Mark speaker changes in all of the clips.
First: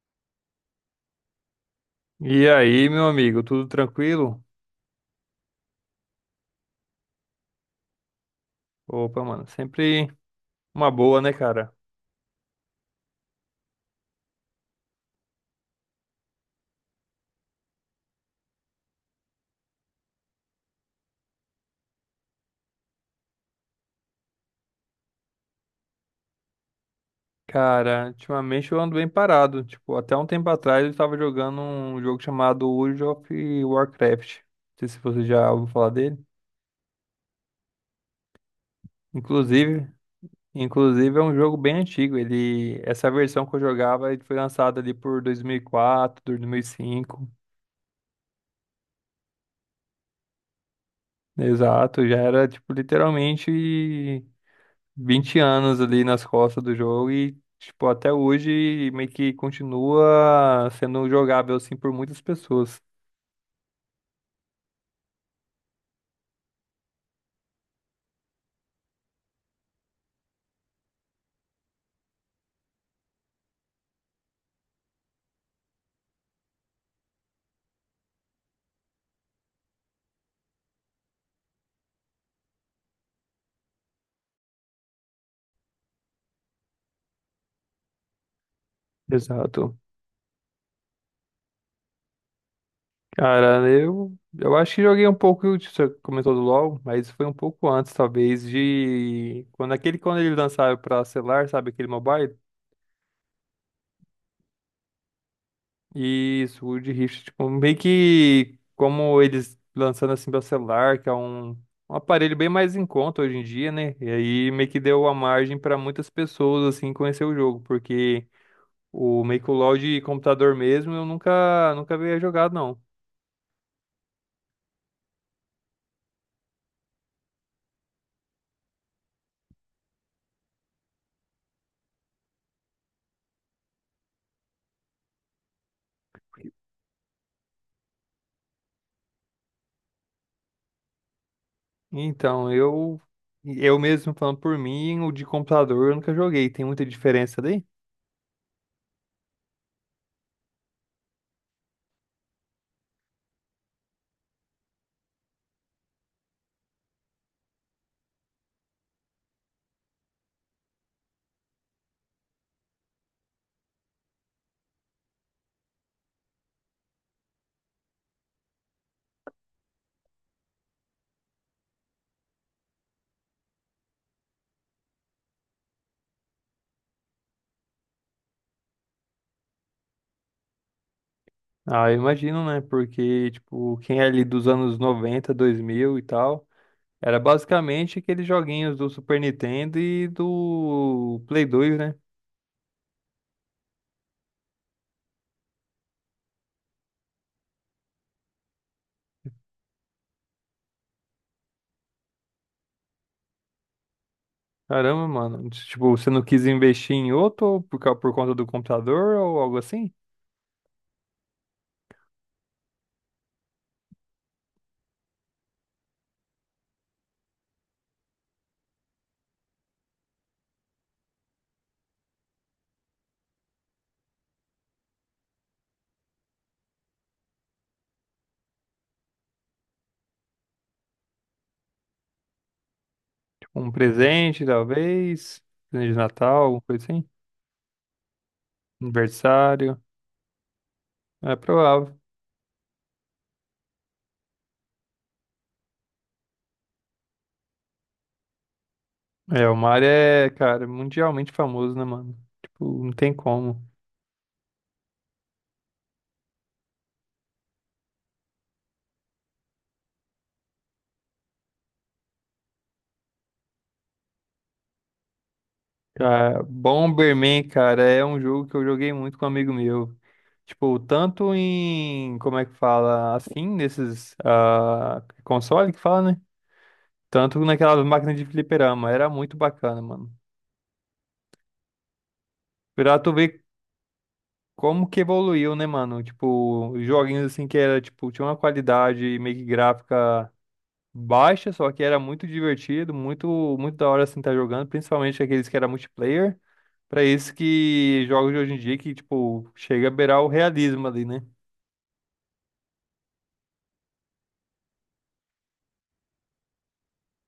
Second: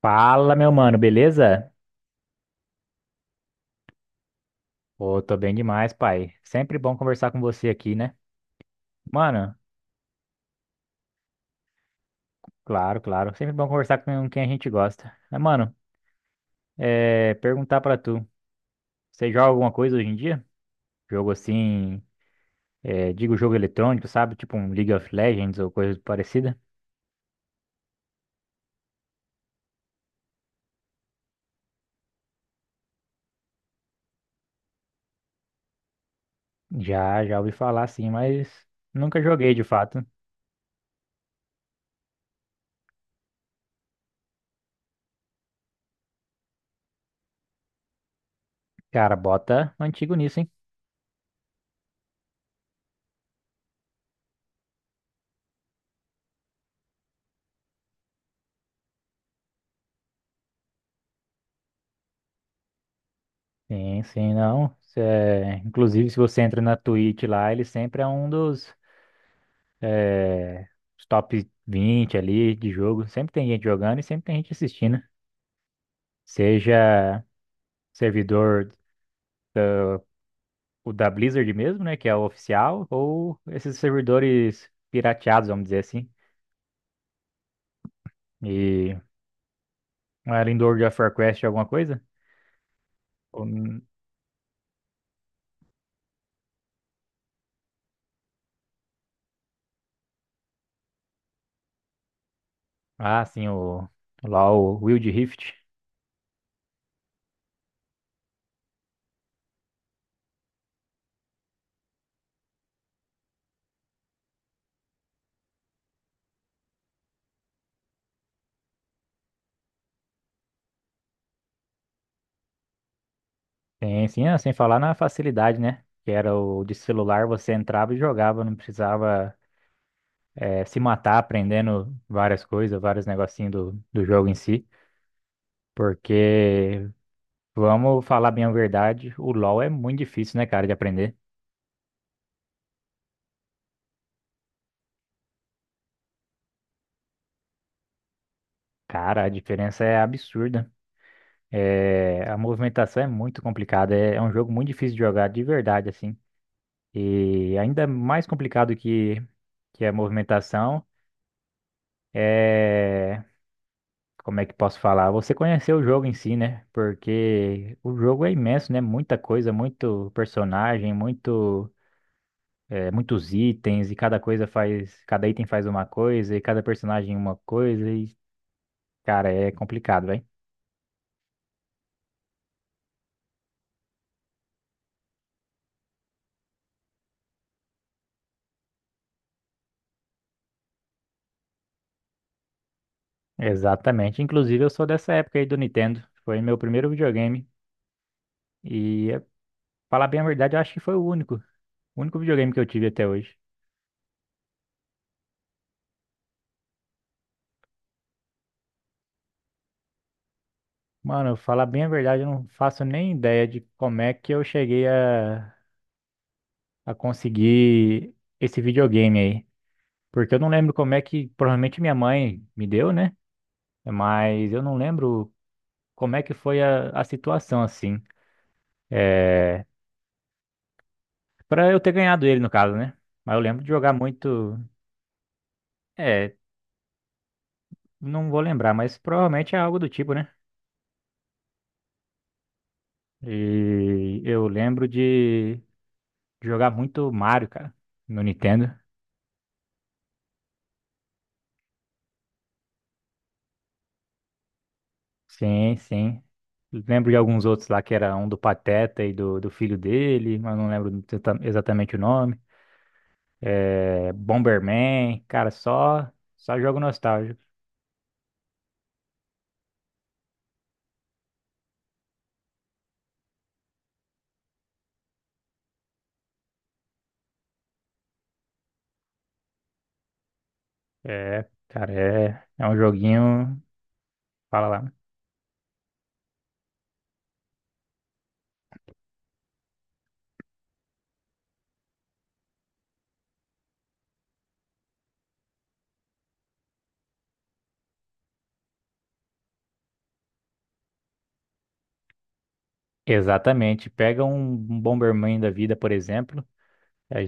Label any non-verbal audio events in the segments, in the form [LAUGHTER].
Speaker 1: Fala, meu mano, beleza?
Speaker 2: E aí, meu amigo, tudo tranquilo?
Speaker 1: Pô, tô bem demais, pai. Sempre bom conversar com você aqui, né?
Speaker 2: Opa, mano,
Speaker 1: Mano,
Speaker 2: sempre uma boa, né, cara?
Speaker 1: claro, claro. Sempre bom conversar com quem a gente gosta. Mas, mano, perguntar pra tu, você joga alguma coisa hoje em dia? Jogo assim, digo jogo eletrônico, sabe? Tipo um League of Legends ou coisa parecida?
Speaker 2: Cara, ultimamente eu ando bem parado. Tipo, até um tempo atrás eu estava jogando um jogo chamado World of Warcraft. Não sei se você já ouviu falar dele.
Speaker 1: Já ouvi falar assim, mas nunca joguei de
Speaker 2: Inclusive,
Speaker 1: fato.
Speaker 2: inclusive, é um jogo bem antigo. Ele, essa versão que eu jogava, ele foi lançada ali por 2004, 2005.
Speaker 1: Cara, bota um antigo nisso, hein?
Speaker 2: Exato, já era tipo literalmente 20 anos ali nas costas do jogo e, tipo, até hoje meio que continua sendo jogável, assim, por muitas pessoas.
Speaker 1: Sim, sim, não. Inclusive, se você entra na Twitch lá, ele sempre é um dos os top 20 ali de jogo. Sempre tem gente jogando e sempre tem gente assistindo. Seja servidor, o da Blizzard mesmo, né, que é o oficial, ou esses servidores pirateados, vamos dizer assim. E
Speaker 2: Exato.
Speaker 1: além do World of Warcraft alguma coisa? Ou,
Speaker 2: Cara, eu acho que joguei um pouco, você comentou do LoL, mas foi um pouco antes, talvez, de... Quando aquele, quando ele lançaram pra celular, sabe, aquele mobile?
Speaker 1: ah, sim, o Wild Rift.
Speaker 2: Isso, Wood Rift, tipo, meio que como eles lançando assim para celular, que é um aparelho bem mais em conta hoje em dia, né? E aí meio que deu a margem para muitas pessoas assim conhecer o jogo, porque o meio que o LoL de computador mesmo eu nunca havia jogado não.
Speaker 1: Sim, sim, ah, sem falar na facilidade, né? Que era o de celular, você entrava e jogava, não precisava se matar aprendendo várias coisas, vários negocinhos do jogo em si. Porque, vamos falar bem a verdade, o LoL é muito difícil, né, cara, de aprender.
Speaker 2: Então, eu mesmo falando por mim, o de computador eu nunca joguei, tem muita diferença daí?
Speaker 1: Cara, a diferença é absurda. É, a movimentação é muito complicada. É um jogo muito difícil de jogar, de verdade, assim. E ainda mais complicado que a movimentação é. Como é que posso falar? Você conhecer o jogo em si, né? Porque o jogo é imenso, né? Muita coisa, muito personagem, muito. Muitos itens e cada coisa faz, cada item faz uma coisa e cada personagem uma coisa e, cara, é complicado, velho.
Speaker 2: Ah, eu imagino, né? Porque tipo, quem é ali dos anos 90 2000 e tal, era basicamente aqueles joguinhos do Super Nintendo e do Play 2, né?
Speaker 1: Exatamente. Inclusive, eu sou dessa época aí do Nintendo. Foi meu primeiro videogame e, falar bem a verdade, eu acho que foi o único videogame que eu tive até hoje.
Speaker 2: Caramba, mano. Tipo, você não quis investir em outro por conta do computador ou algo assim?
Speaker 1: Mano, falar bem a verdade, eu não faço nem ideia de como é que eu cheguei a conseguir esse videogame aí. Porque eu não lembro como é que, provavelmente minha mãe me deu, né? Mas eu não lembro como é que foi a situação, assim. É, para eu ter ganhado ele, no caso, né? Mas eu
Speaker 2: Tipo,
Speaker 1: lembro de
Speaker 2: um
Speaker 1: jogar
Speaker 2: presente,
Speaker 1: muito.
Speaker 2: talvez. Presente de
Speaker 1: É,
Speaker 2: Natal, alguma coisa assim.
Speaker 1: não vou lembrar, mas provavelmente é algo
Speaker 2: Aniversário.
Speaker 1: do tipo, né?
Speaker 2: É provável.
Speaker 1: E eu lembro de jogar muito Mario, cara, no Nintendo.
Speaker 2: É, o Mario é, cara, mundialmente famoso, né, mano? Tipo, não tem como.
Speaker 1: Sim, sim. Lembro de alguns outros lá que era um do Pateta e do filho dele, mas não lembro exatamente o nome. É, Bomberman, cara, só,
Speaker 2: Cara,
Speaker 1: só jogo nostálgico.
Speaker 2: Bomberman, cara, é um jogo que eu joguei muito com um amigo meu. Tipo, tanto em, como é que fala, assim, nesses console que fala, né? Tanto naquela máquina de fliperama, era muito bacana, mano.
Speaker 1: É, cara, é um
Speaker 2: Pra tu ver
Speaker 1: joguinho. Fala
Speaker 2: como
Speaker 1: lá.
Speaker 2: que evoluiu, né, mano? Tipo, joguinhos assim que era, tipo, tinha uma qualidade meio que gráfica baixa, só que era muito divertido, muito, muito da hora assim estar jogando, principalmente aqueles que era multiplayer. Pra isso que jogos de hoje em dia que, tipo, chega a beirar o realismo ali, né?
Speaker 1: Exatamente. Pega um Bomberman da vida, por exemplo. A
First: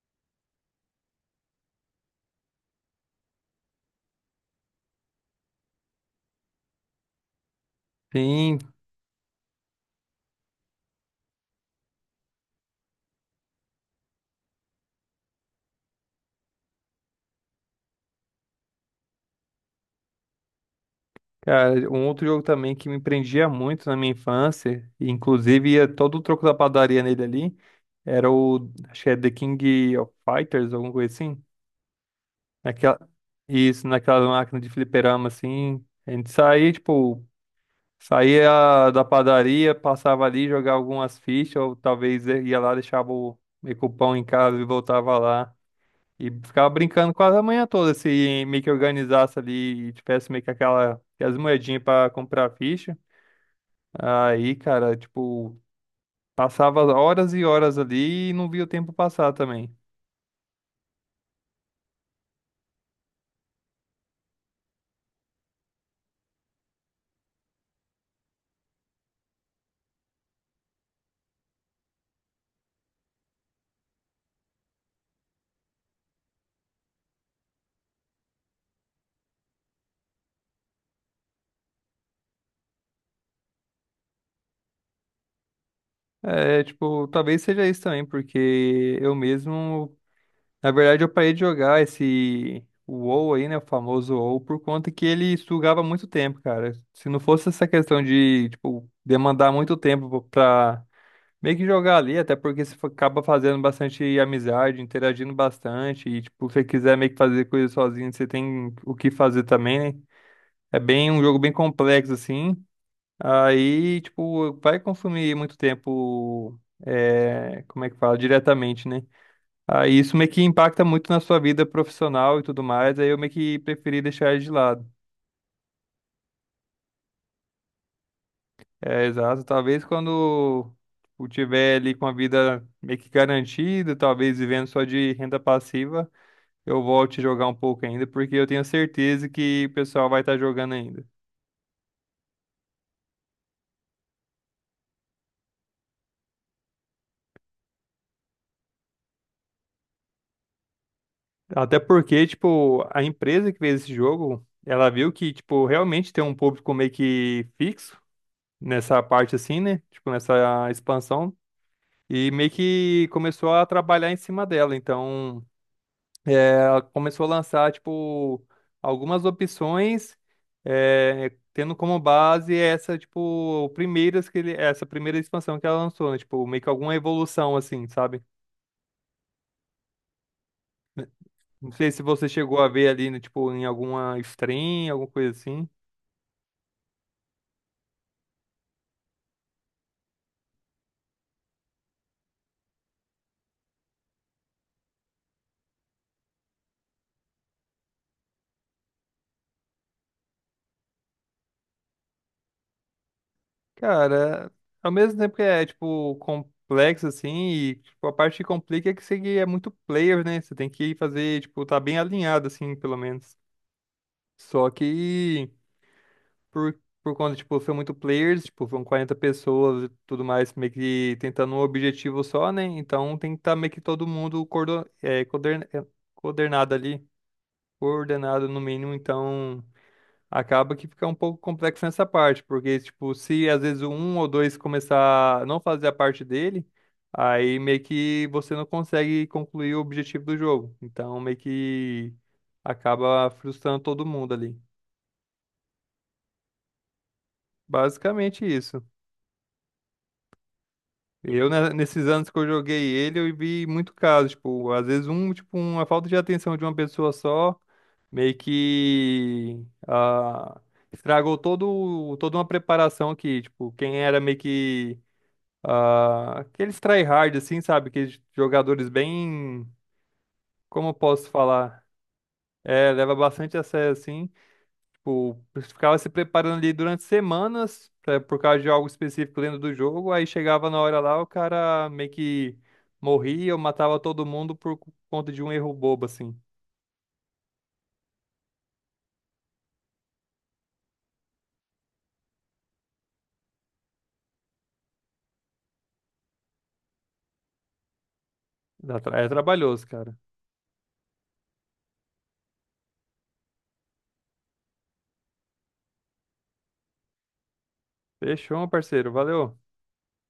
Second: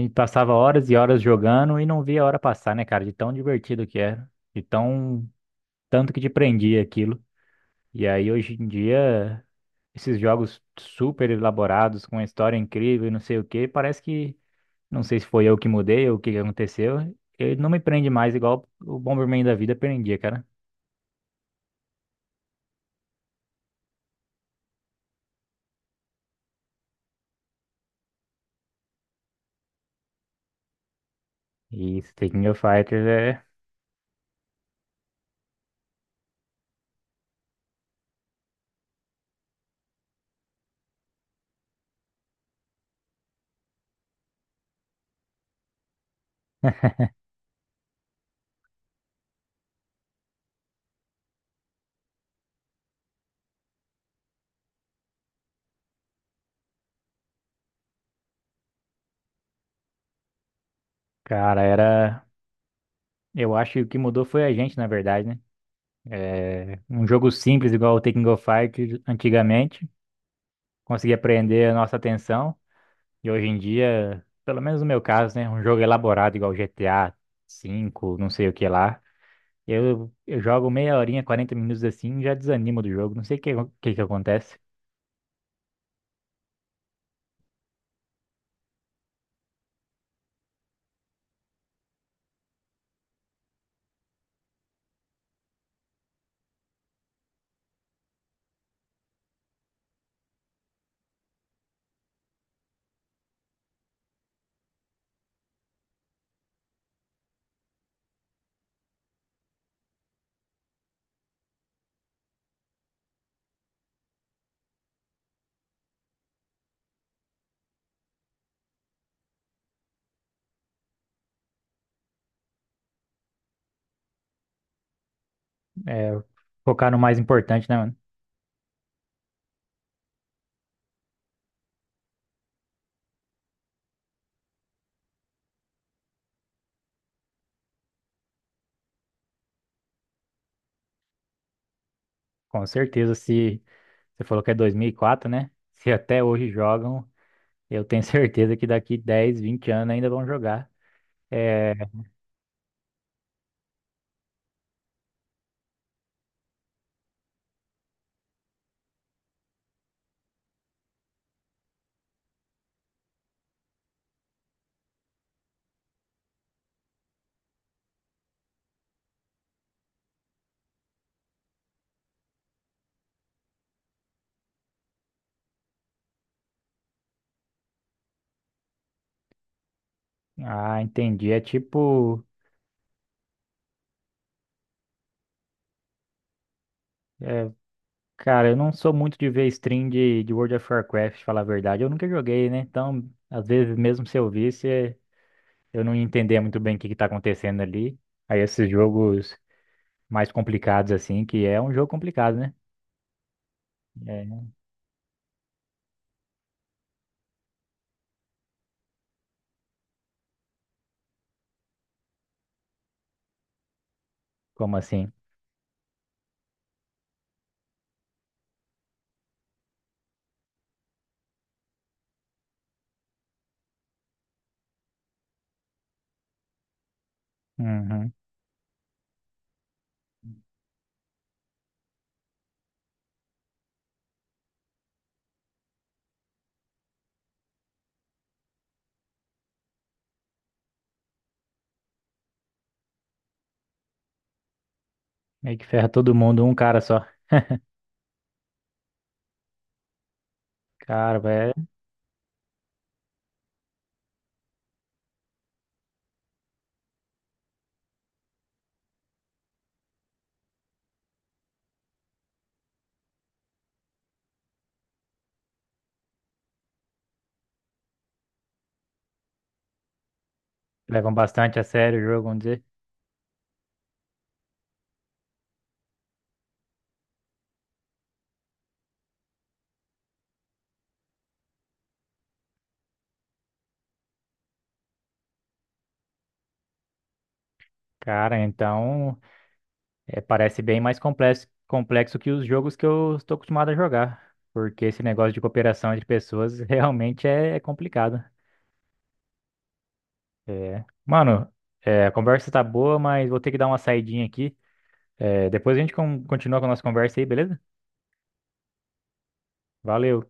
Speaker 1: gente passava horas e horas jogando e não via a hora passar, né, cara? De tão divertido que era. Tanto que te prendia aquilo. E aí, hoje
Speaker 2: Sim,
Speaker 1: em dia, esses jogos super elaborados, com uma história incrível e não sei o quê, parece que. Não sei se foi eu que mudei ou o que que aconteceu. Ele não me prende mais igual o Bomberman da vida prendia, cara.
Speaker 2: cara, um outro jogo também que me prendia muito na minha infância, e inclusive ia todo o troco da padaria nele ali, era o, acho que é The King of Fighters, alguma coisa assim.
Speaker 1: E esse King of
Speaker 2: Naquela,
Speaker 1: Fighters é.
Speaker 2: isso, naquela máquina de fliperama, assim. A gente saía, tipo, saía da padaria, passava ali, jogava algumas fichas, ou talvez ia lá, deixava o meio que o pão em casa e voltava lá. E ficava brincando quase a manhã toda, se meio que organizasse ali e tivesse meio que aquela, aquelas moedinhas pra comprar ficha. Aí, cara, tipo, passava horas e horas ali e não via o tempo passar também.
Speaker 1: Cara, era. Eu acho que o que mudou foi a gente, na verdade, né? É, um jogo simples, igual o Tekken of Fighters antigamente, conseguia prender a nossa atenção. E hoje em dia, pelo menos no meu caso, né? Um jogo elaborado, igual GTA 5 não sei o que lá. Eu jogo meia horinha, 40 minutos assim, já desanimo do jogo. Não sei o que que acontece.
Speaker 2: É, tipo, talvez seja isso também, porque eu mesmo, na verdade, eu parei de jogar esse o WoW aí, né, o famoso WoW, por conta que ele sugava muito tempo, cara. Se não fosse essa questão de, tipo, demandar muito tempo pra meio que jogar ali, até porque você acaba fazendo bastante amizade, interagindo bastante, e tipo, se você quiser meio que fazer coisa sozinho, você tem o que fazer também, né? É bem um jogo bem complexo, assim. Aí, tipo, vai consumir muito tempo, é, como é que fala, diretamente, né? Aí isso meio que impacta muito na sua vida profissional e tudo mais, aí eu meio que preferi deixar ele de lado.
Speaker 1: É, focar no mais importante, né, mano?
Speaker 2: É, exato. Talvez quando tipo, tiver ali com a vida meio que garantida, talvez vivendo só de renda passiva, eu volte a jogar um pouco ainda, porque eu tenho certeza que o pessoal vai estar jogando ainda.
Speaker 1: Com certeza, se você falou que é 2004, né? [LAUGHS] Se até hoje jogam, eu tenho certeza que daqui 10 20 anos ainda vão jogar. É.
Speaker 2: Até porque, tipo, a empresa que fez esse jogo, ela viu que, tipo, realmente tem um público meio que fixo nessa parte assim, né? Tipo, nessa expansão. E meio que começou a trabalhar em cima dela. Então, é, ela começou a lançar, tipo, algumas opções, é, tendo como base essa, tipo, primeiras que ele, essa primeira expansão que ela lançou, né? Tipo, meio que alguma evolução, assim, sabe?
Speaker 1: Ah, entendi. É
Speaker 2: Não sei se
Speaker 1: tipo.
Speaker 2: você chegou a ver ali, né, tipo, em alguma stream, alguma coisa assim.
Speaker 1: é, Cara, eu não sou muito de ver stream de World of Warcraft, falar a verdade. Eu nunca joguei, né? Então, às vezes, mesmo se eu visse, eu não entendia muito bem o que que tá acontecendo ali. Aí, esses jogos mais complicados, assim, que é um jogo complicado, né? É,
Speaker 2: Cara, ao mesmo tempo que é, tipo, complexo, assim, e tipo, a parte que complica é que você é muito player, né? Você tem que fazer, tipo, tá bem alinhado, assim, pelo menos. Só
Speaker 1: como assim?
Speaker 2: que, por, por conta, tipo, são muito players, tipo, são 40 pessoas e tudo mais, meio que tentando um objetivo só, né? Então tem que estar meio que todo mundo coordenado, coordenado ali,
Speaker 1: Uhum.
Speaker 2: coordenado no mínimo, então, acaba que fica um pouco complexo nessa parte, porque, tipo, se às vezes um ou dois começar a não fazer a parte dele, aí meio que você não consegue concluir o objetivo do jogo. Então, meio que acaba frustrando todo mundo ali.
Speaker 1: Meio que ferra todo mundo, um cara só.
Speaker 2: Basicamente isso.
Speaker 1: Cara,
Speaker 2: Eu,
Speaker 1: é,
Speaker 2: né, nesses anos que eu joguei ele, eu vi muito caso, tipo, às vezes um, tipo, uma falta de atenção de uma pessoa só, meio que estragou todo, toda uma preparação que, tipo, quem era meio que aqueles tryhard, assim, sabe? Aqueles jogadores bem. Como eu
Speaker 1: levam
Speaker 2: posso
Speaker 1: bastante a
Speaker 2: falar?
Speaker 1: sério o jogo, vamos dizer.
Speaker 2: É, leva bastante a sério, assim. Tipo, ficava se preparando ali durante semanas, por causa de algo específico dentro do jogo. Aí chegava na hora lá, o cara meio que morria ou matava todo mundo por conta de um erro bobo, assim.
Speaker 1: Cara, então. É, parece bem mais complexo que os jogos que eu estou acostumado a jogar. Porque esse negócio de cooperação entre pessoas [LAUGHS] realmente é complicado.
Speaker 2: É trabalhoso, cara.
Speaker 1: É. Mano, a conversa tá boa, mas vou ter que dar uma saidinha aqui. É, depois a gente continua com a nossa conversa aí, beleza?
Speaker 2: Fechou, meu parceiro. Valeu.
Speaker 1: Valeu.